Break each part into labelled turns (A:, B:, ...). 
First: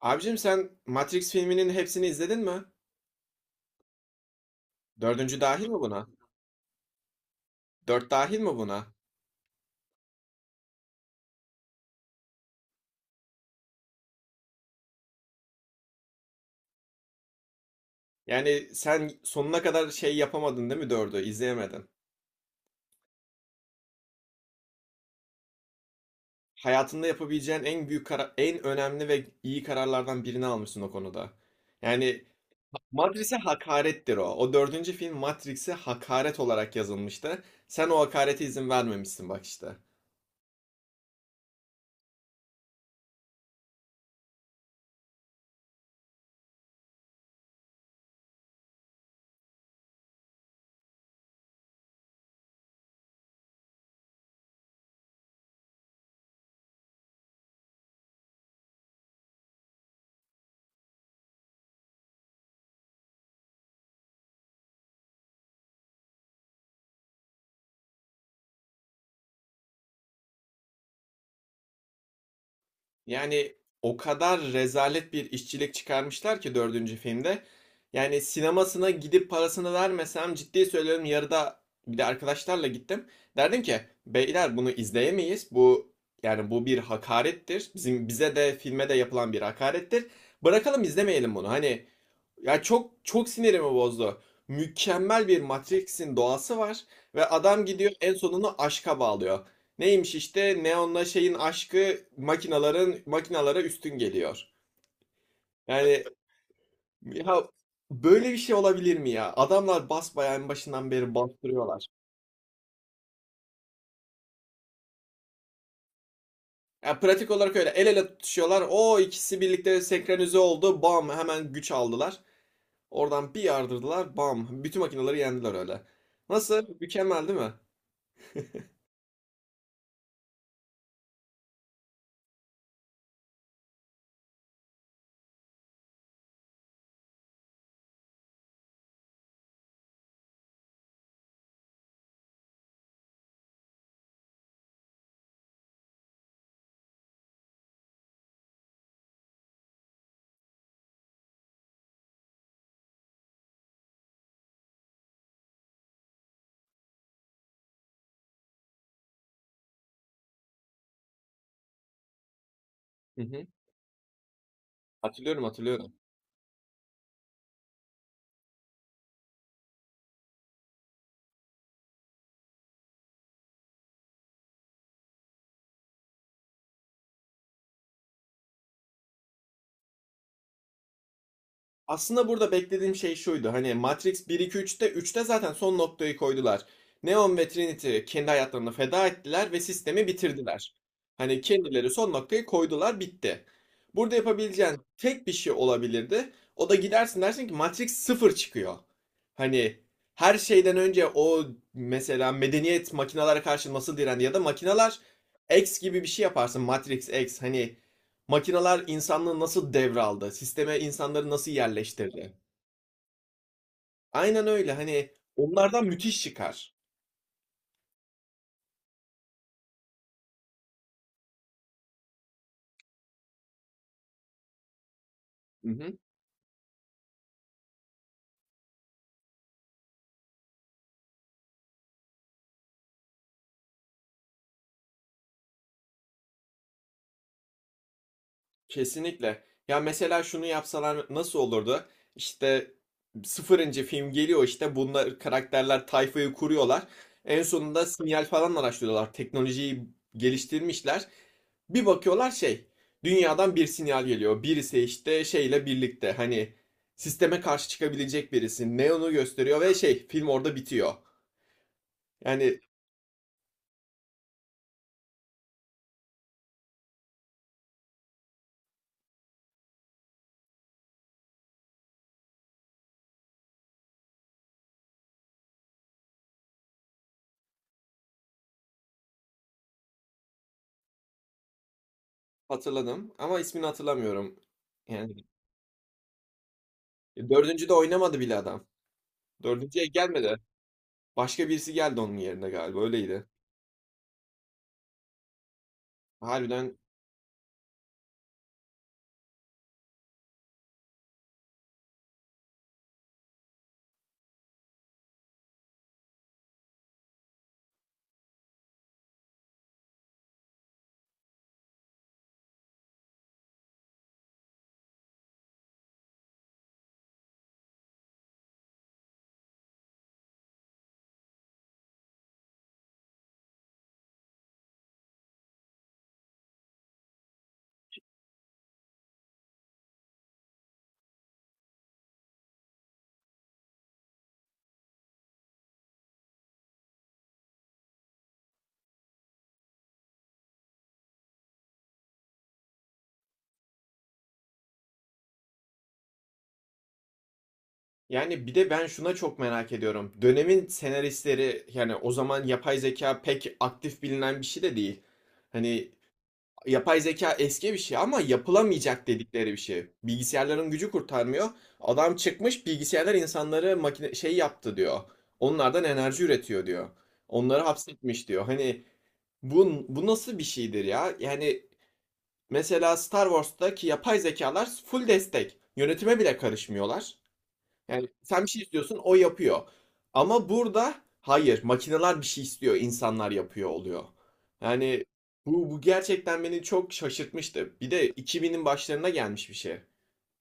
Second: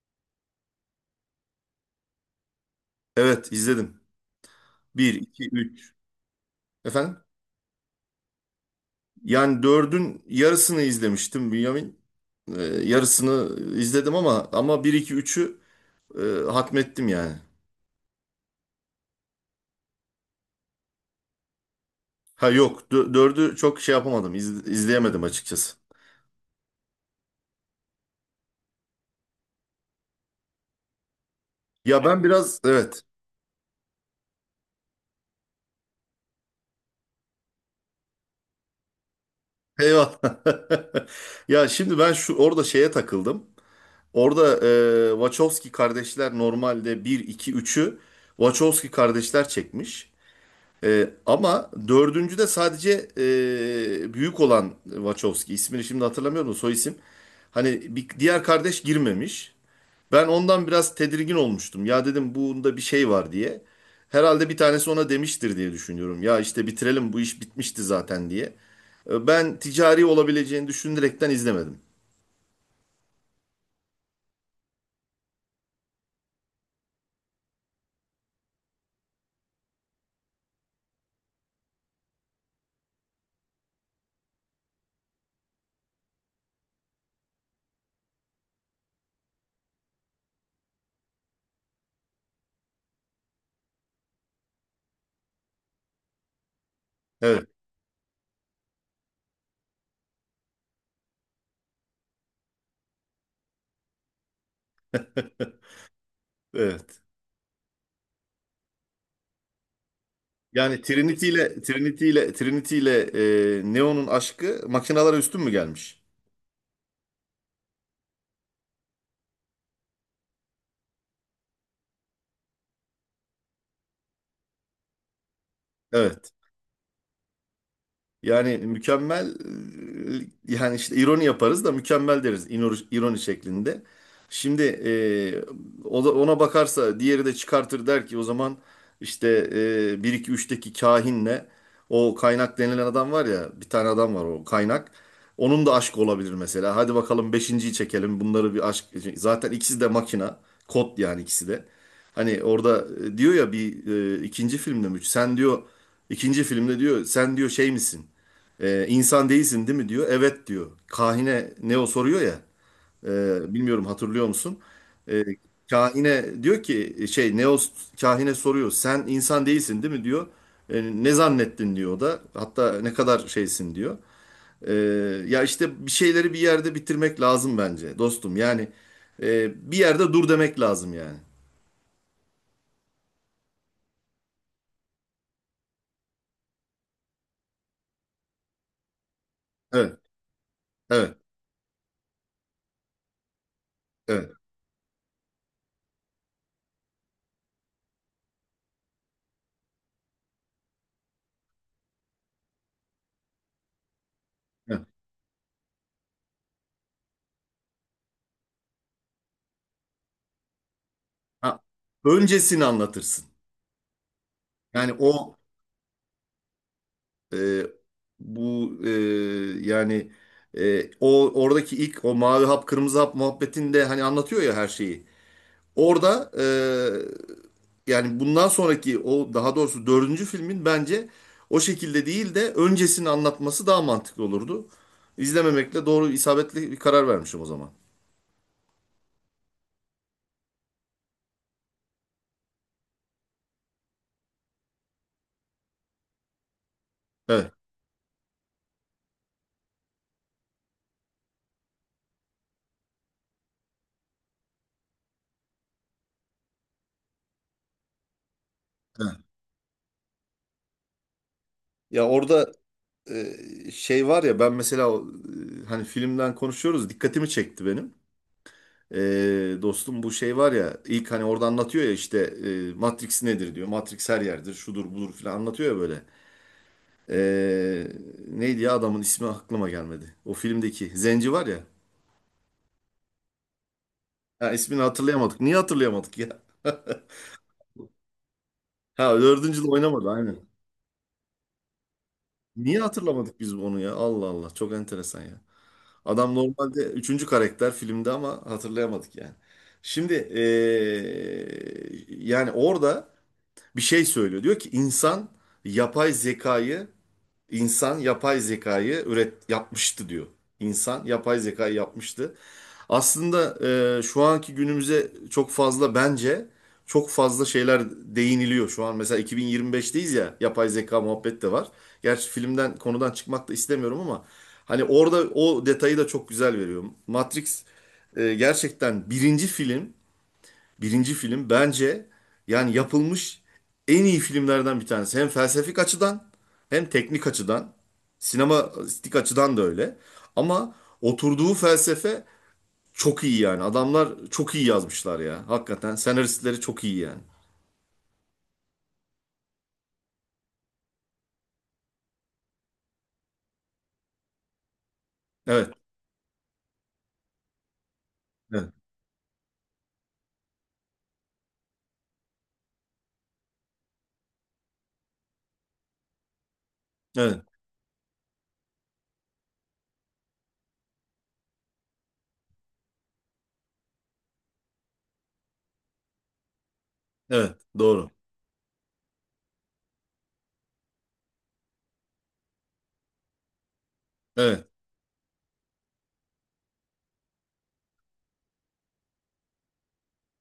A: Abicim sen Matrix filminin hepsini izledin mi?
B: Evet izledim. Bir
A: Dördüncü
B: 2
A: dahil mi
B: üç.
A: buna?
B: Efendim?
A: Dört dahil mi buna?
B: Yani dördün yarısını izlemiştim, Bünyamin. Yarısını izledim ama bir 2 üçü e, hatmettim yani.
A: Yani sen sonuna kadar yapamadın değil mi dördü? İzleyemedin.
B: Ha, yok, dördü çok şey yapamadım, izleyemedim açıkçası.
A: Hayatında yapabileceğin en büyük en önemli ve iyi kararlardan birini almışsın o konuda.
B: Ya ben
A: Yani
B: biraz, evet,
A: Matrix'e hakarettir o. O dördüncü film Matrix'e hakaret olarak yazılmıştı. Sen o hakarete izin vermemişsin bak işte.
B: eyvallah. Ya şimdi ben şu orada şeye takıldım. Orada Wachowski kardeşler normalde bir 2 üçü Wachowski kardeşler çekmiş. Ama dördüncü de sadece büyük olan Wachowski, ismini şimdi hatırlamıyorum da, soy isim. Hani bir, diğer kardeş girmemiş. Ben ondan biraz tedirgin olmuştum. Ya dedim bunda bir şey var diye. Herhalde bir tanesi ona demiştir diye düşünüyorum. Ya işte bitirelim bu iş bitmişti zaten diye. Ben ticari olabileceğini düşünerekten izlemedim.
A: Yani o kadar rezalet bir işçilik çıkarmışlar ki dördüncü filmde. Yani sinemasına gidip parasını vermesem ciddi söylüyorum yarıda, bir de arkadaşlarla gittim. Derdim ki beyler bunu izleyemeyiz. Bu, yani bu bir hakarettir. Bizim, bize de filme de yapılan bir hakarettir. Bırakalım izlemeyelim bunu. Hani ya çok çok sinirimi bozdu. Mükemmel bir Matrix'in doğası var ve
B: Evet.
A: adam gidiyor en sonunu aşka bağlıyor. Neymiş işte Neon'la şeyin aşkı makinalara üstün geliyor. Yani
B: Evet.
A: ya böyle bir şey olabilir mi ya? Adamlar basbayağı en
B: Yani
A: başından beri
B: Trinity ile
A: bastırıyorlar.
B: Trinity ile Trinity ile Neo'nun aşkı makinalara üstün mü gelmiş?
A: Ya pratik olarak öyle el ele tutuşuyorlar. O ikisi birlikte senkronize oldu. Bam hemen güç aldılar. Oradan bir yardırdılar. Bam. Bütün makinaları yendiler öyle.
B: Evet.
A: Nasıl? Mükemmel değil mi?
B: Yani mükemmel yani işte ironi yaparız da mükemmel deriz, ironi şeklinde. Şimdi o da ona bakarsa diğeri de çıkartır der ki o zaman işte 1 2 3'teki kahinle, o kaynak denilen adam var ya, bir tane adam var, o kaynak. Onun da aşkı olabilir mesela. Hadi bakalım beşinciyi çekelim. Bunları bir aşk, zaten ikisi de makina. Kod yani ikisi de. Hani orada diyor ya bir ikinci filmde mi? Sen diyor, ikinci filmde diyor, sen diyor, şey misin? İnsan değilsin değil mi diyor. Evet diyor. Kahine Neo soruyor ya.
A: Hı hı.
B: Bilmiyorum, hatırlıyor musun? Ee,
A: Hatırlıyorum, hatırlıyorum.
B: kahine diyor ki şey, Neo kahine soruyor. Sen insan değilsin değil mi diyor. "E, ne zannettin" diyor o da. "Hatta ne kadar şeysin" diyor. Ee, ya işte bir şeyleri bir yerde bitirmek lazım bence dostum. Yani bir yerde dur demek lazım yani.
A: Aslında burada beklediğim şey şuydu. Hani Matrix bir, 2, üçte zaten son noktayı koydular. Neon ve Trinity kendi hayatlarını feda ettiler ve
B: Evet,
A: sistemi bitirdiler.
B: evet,
A: Hani kendileri son noktayı koydular, bitti. Burada
B: evet,
A: yapabileceğin tek bir şey olabilirdi. O da gidersin dersin ki Matrix sıfır çıkıyor. Hani her şeyden önce o, mesela medeniyet makinalara karşı nasıl direndi ya da
B: evet.
A: makinalar X gibi bir şey yaparsın. Matrix X, hani makineler insanlığı nasıl devraldı? Sisteme insanları nasıl
B: Ha,
A: yerleştirdi?
B: öncesini anlatırsın.
A: Aynen öyle.
B: Yani
A: Hani
B: o.
A: onlardan müthiş çıkar.
B: E, Bu yani o oradaki ilk o mavi hap kırmızı hap muhabbetinde hani anlatıyor ya her şeyi.
A: Hı hı.
B: Orada yani bundan sonraki o, daha doğrusu dördüncü filmin, bence o şekilde değil de öncesini anlatması daha mantıklı olurdu. İzlememekle doğru, isabetli bir karar vermişim o zaman.
A: Kesinlikle. Ya mesela şunu yapsalar nasıl olurdu? İşte sıfırıncı film geliyor, işte bunlar karakterler tayfayı kuruyorlar. En
B: Evet.
A: sonunda sinyal falan araştırıyorlar. Teknolojiyi geliştirmişler. Bir bakıyorlar dünyadan bir sinyal geliyor. Birisi işte şeyle birlikte hani sisteme karşı çıkabilecek birisi. Neon'u
B: Evet.
A: gösteriyor ve şey film orada bitiyor.
B: Ya orada
A: Yani
B: şey var ya, ben mesela o, hani filmden konuşuyoruz, dikkatimi çekti benim. Dostum bu şey var ya, ilk hani orada anlatıyor ya işte Matrix nedir diyor. Matrix her yerdir, şudur budur filan anlatıyor ya böyle. Ee, neydi ya, adamın ismi aklıma gelmedi. O filmdeki Zenci var ya.
A: hatırladım ama ismini hatırlamıyorum.
B: Ha, ismini
A: Yani
B: hatırlayamadık. Niye hatırlayamadık ya?
A: dördüncü de oynamadı bile adam.
B: Ha, dördüncü de
A: Dördüncüye
B: oynamadı
A: gelmedi.
B: aynen.
A: Başka birisi geldi onun yerine
B: Niye
A: galiba. Öyleydi.
B: hatırlamadık biz onu ya? Allah Allah, çok enteresan ya. Adam
A: Harbiden.
B: normalde üçüncü karakter filmde ama hatırlayamadık yani. Şimdi yani orada bir şey söylüyor. Diyor ki yapay zekayı İnsan yapay zekayı yapmıştı diyor. İnsan yapay zekayı yapmıştı. Aslında şu anki günümüze çok fazla, bence çok fazla şeyler değiniliyor şu an. Mesela 2025'teyiz ya, yapay zeka muhabbet de var. Gerçi filmden, konudan çıkmak da istemiyorum ama hani orada o detayı da çok güzel veriyor. Matrix gerçekten Birinci film bence yani yapılmış en iyi filmlerden bir tanesi. Hem felsefik açıdan, hem teknik açıdan, sinematik açıdan da öyle. Ama oturduğu felsefe çok iyi yani. Adamlar çok iyi yazmışlar ya. Hakikaten senaristleri çok iyi yani.
A: Yani bir de ben şuna çok merak ediyorum. Dönemin senaristleri, yani o zaman yapay zeka pek aktif bilinen bir şey de değil.
B: Evet,
A: Hani yapay zeka eski bir şey ama
B: evet,
A: yapılamayacak dedikleri bir şey. Bilgisayarların gücü kurtarmıyor. Adam çıkmış bilgisayarlar insanları makine şey yaptı diyor. Onlardan enerji üretiyor diyor.
B: evet,
A: Onları hapsetmiş diyor. Hani bu nasıl bir şeydir ya? Yani mesela Star Wars'taki yapay zekalar full destek. Yönetime bile karışmıyorlar.
B: evet,
A: Yani
B: doğru.
A: sen bir şey istiyorsun, o yapıyor. Ama burada hayır, makineler bir şey istiyor, insanlar yapıyor oluyor.
B: Evet.
A: Yani bu gerçekten beni çok şaşırtmıştı. Bir de 2000'in başlarına gelmiş bir şey.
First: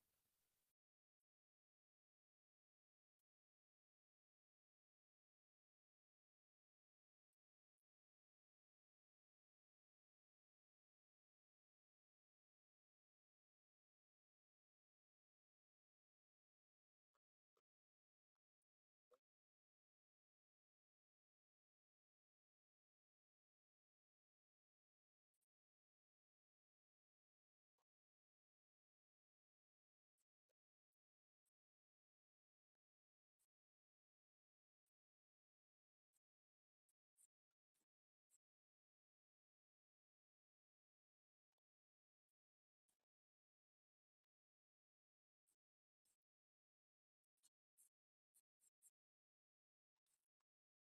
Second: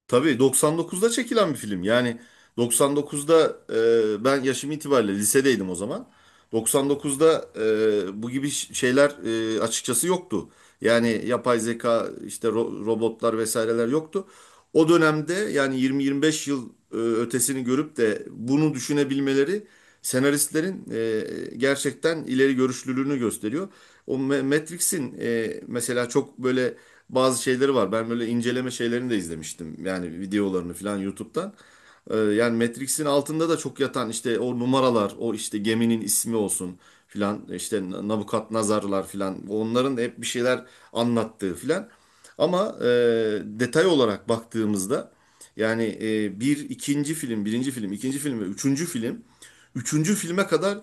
B: Tabii 99'da çekilen bir film. Yani 99'da, ben yaşım itibariyle lisedeydim o zaman. 99'da bu gibi şeyler açıkçası yoktu. Yani yapay zeka, işte robotlar vesaireler yoktu. O dönemde yani 20-25 yıl ötesini görüp de bunu düşünebilmeleri, senaristlerin gerçekten ileri görüşlülüğünü gösteriyor. O Matrix'in mesela çok böyle bazı şeyleri var. Ben böyle inceleme şeylerini de izlemiştim. Yani videolarını falan YouTube'dan. Yani Matrix'in altında da çok yatan işte o numaralar, o işte geminin ismi olsun filan, işte Nabukadnezarlar filan. Onların hep bir şeyler anlattığı filan. Ama detay olarak baktığımızda yani bir ikinci film, birinci film, ikinci film ve üçüncü film, üçüncü filme kadar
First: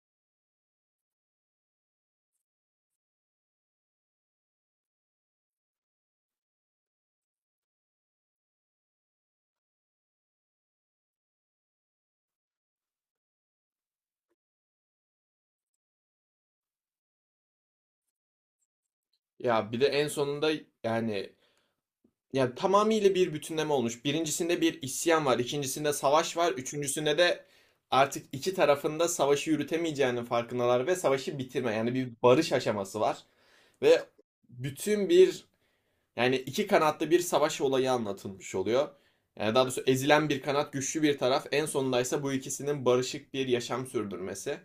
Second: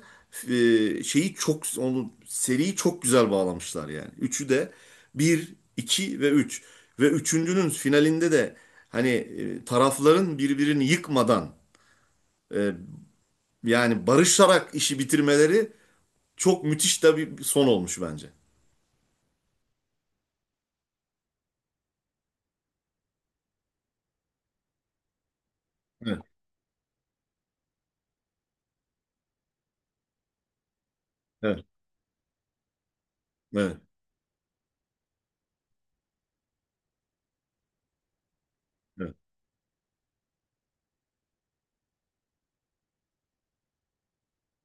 B: şeyi çok, onu, seriyi çok güzel bağlamışlar yani. Üçü de, bir 2 ve üç. Ve üçüncünün finalinde de hani tarafların birbirini yıkmadan e, yani barışarak işi bitirmeleri çok müthiş de bir son olmuş bence.
A: Ya bir de en sonunda yani, yani tamamıyla bir bütünleme olmuş. Birincisinde bir isyan var, ikincisinde
B: Evet,
A: savaş var, üçüncüsünde de artık iki tarafında savaşı yürütemeyeceğinin farkındalar ve savaşı
B: evet,
A: bitirme, yani bir barış aşaması var.
B: evet,
A: Ve bütün bir, yani iki kanatlı bir savaş olayı anlatılmış oluyor.
B: evet,
A: Yani daha doğrusu ezilen bir kanat, güçlü bir taraf. En sonunda ise bu ikisinin barışık bir yaşam sürdürmesi.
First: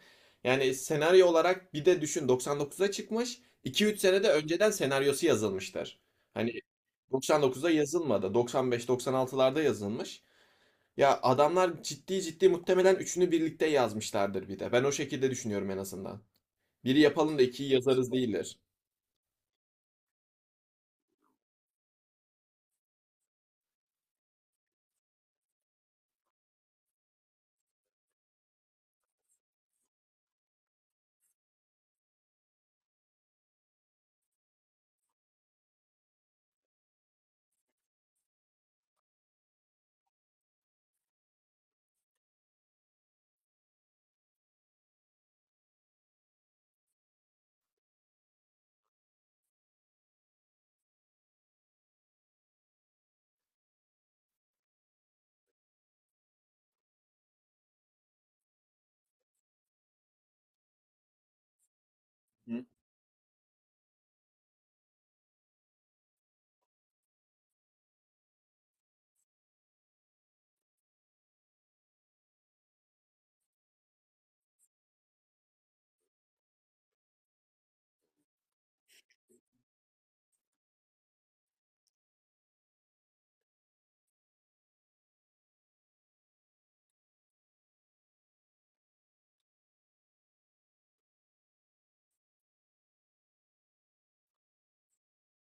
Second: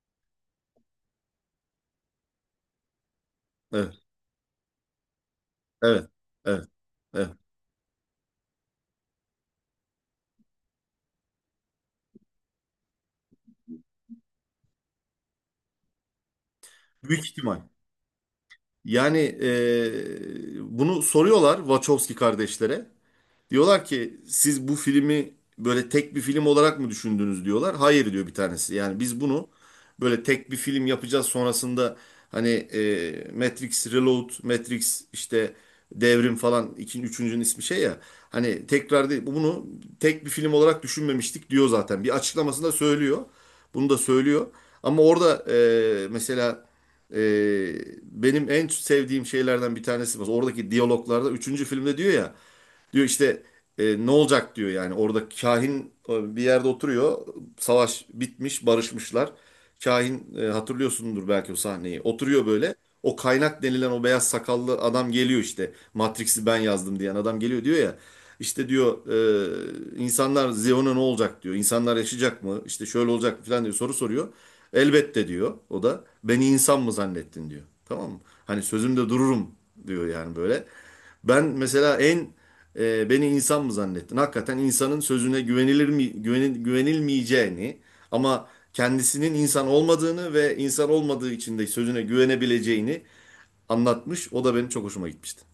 A: Yani senaryo olarak bir de düşün 99'a çıkmış.
B: evet,
A: 2-3 sene de önceden senaryosu yazılmıştır.
B: evet,
A: Hani
B: evet, evet.
A: 99'da yazılmadı. 95-96'larda yazılmış. Ya adamlar ciddi ciddi muhtemelen üçünü birlikte yazmışlardır bir de. Ben o şekilde düşünüyorum en azından. Biri
B: Büyük
A: yapalım da
B: ihtimal.
A: ikiyi yazarız değiller.
B: Yani bunu soruyorlar Wachowski kardeşlere. Diyorlar ki, siz bu filmi böyle tek bir film olarak mı düşündünüz diyorlar. Hayır diyor bir tanesi. Yani biz bunu böyle tek bir film yapacağız sonrasında hani Matrix Reload, Matrix işte Devrim falan, ikinci üçüncünün ismi şey ya. Hani tekrar değil, bunu tek bir film olarak düşünmemiştik diyor zaten. Bir açıklamasında söylüyor. Bunu da söylüyor. Ama orada mesela e, benim en sevdiğim şeylerden bir tanesi var. Oradaki diyaloglarda üçüncü filmde diyor ya. Diyor işte ne olacak diyor, yani orada kahin bir yerde oturuyor. Savaş bitmiş, barışmışlar. Kahin, hatırlıyorsundur belki o sahneyi. Oturuyor
A: Hı?
B: böyle. O kaynak denilen o beyaz sakallı adam geliyor işte. Matrix'i ben yazdım diyen adam geliyor diyor ya. İşte diyor insanlar, Zion'a ne olacak diyor. İnsanlar yaşayacak mı? İşte şöyle olacak mı falan diyor, soru soruyor. Elbette diyor o da. Beni insan mı zannettin diyor. Tamam mı? Hani sözümde dururum diyor yani böyle. Ben mesela en beni insan mı zannettin? Hakikaten insanın sözüne güvenilir mi güvenilmeyeceğini, ama kendisinin insan olmadığını ve insan olmadığı için de sözüne güvenebileceğini anlatmış. O da benim çok hoşuma gitmişti.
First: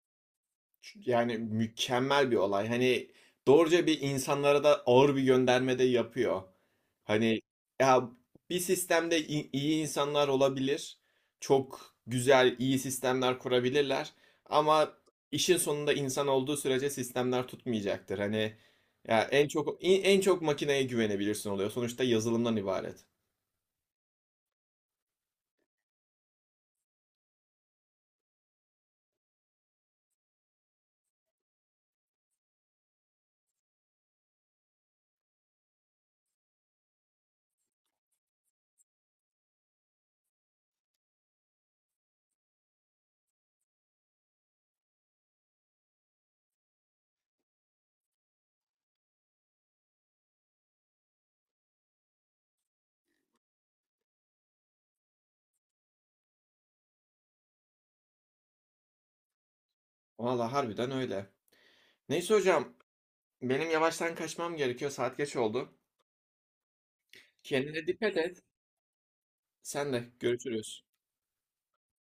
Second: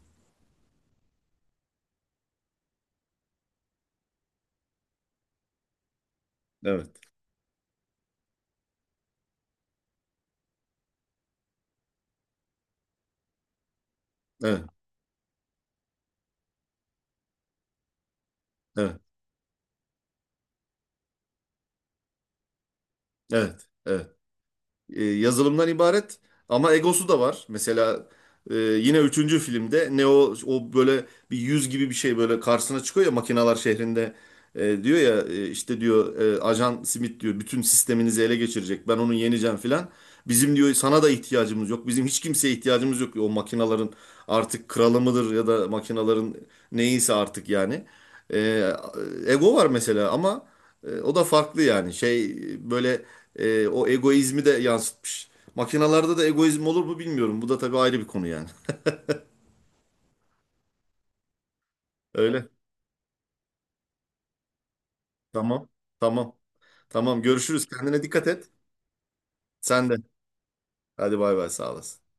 A: Yani mükemmel bir olay. Hani doğruca bir insanlara da ağır bir gönderme de yapıyor.
B: Evet.
A: Hani ya bir sistemde iyi insanlar olabilir. Çok güzel, iyi sistemler kurabilirler.
B: Evet.
A: Ama işin sonunda insan olduğu sürece sistemler tutmayacaktır. Hani
B: Evet.
A: ya en çok, en çok makineye güvenebilirsin oluyor. Sonuçta yazılımdan ibaret.
B: Evet. Evet. Yazılımdan ibaret ama egosu da var. Mesela yine üçüncü filmde Neo o böyle bir yüz gibi bir şey böyle karşısına çıkıyor ya, makinalar şehrinde. Diyor ya işte diyor Ajan Smith diyor bütün sisteminizi ele geçirecek, ben onu yeneceğim filan. Bizim diyor sana da ihtiyacımız yok. Bizim hiç kimseye ihtiyacımız yok, diyor. O makinaların artık kralı mıdır ya da makinaların, neyse artık yani. E, Ego var mesela ama o da farklı yani. Şey böyle, o egoizmi de yansıtmış. Makinalarda da egoizm olur mu bilmiyorum. Bu da tabii ayrı bir konu yani.
A: Valla harbiden öyle. Neyse
B: Öyle.
A: hocam, benim yavaştan kaçmam gerekiyor. Saat geç
B: Tamam.
A: oldu.
B: Tamam. Tamam. Görüşürüz.
A: Kendine
B: Kendine
A: dikkat
B: dikkat
A: et.
B: et. Sen
A: Sen
B: de.
A: de görüşürüz.
B: Hadi bay bay. Sağ olasın.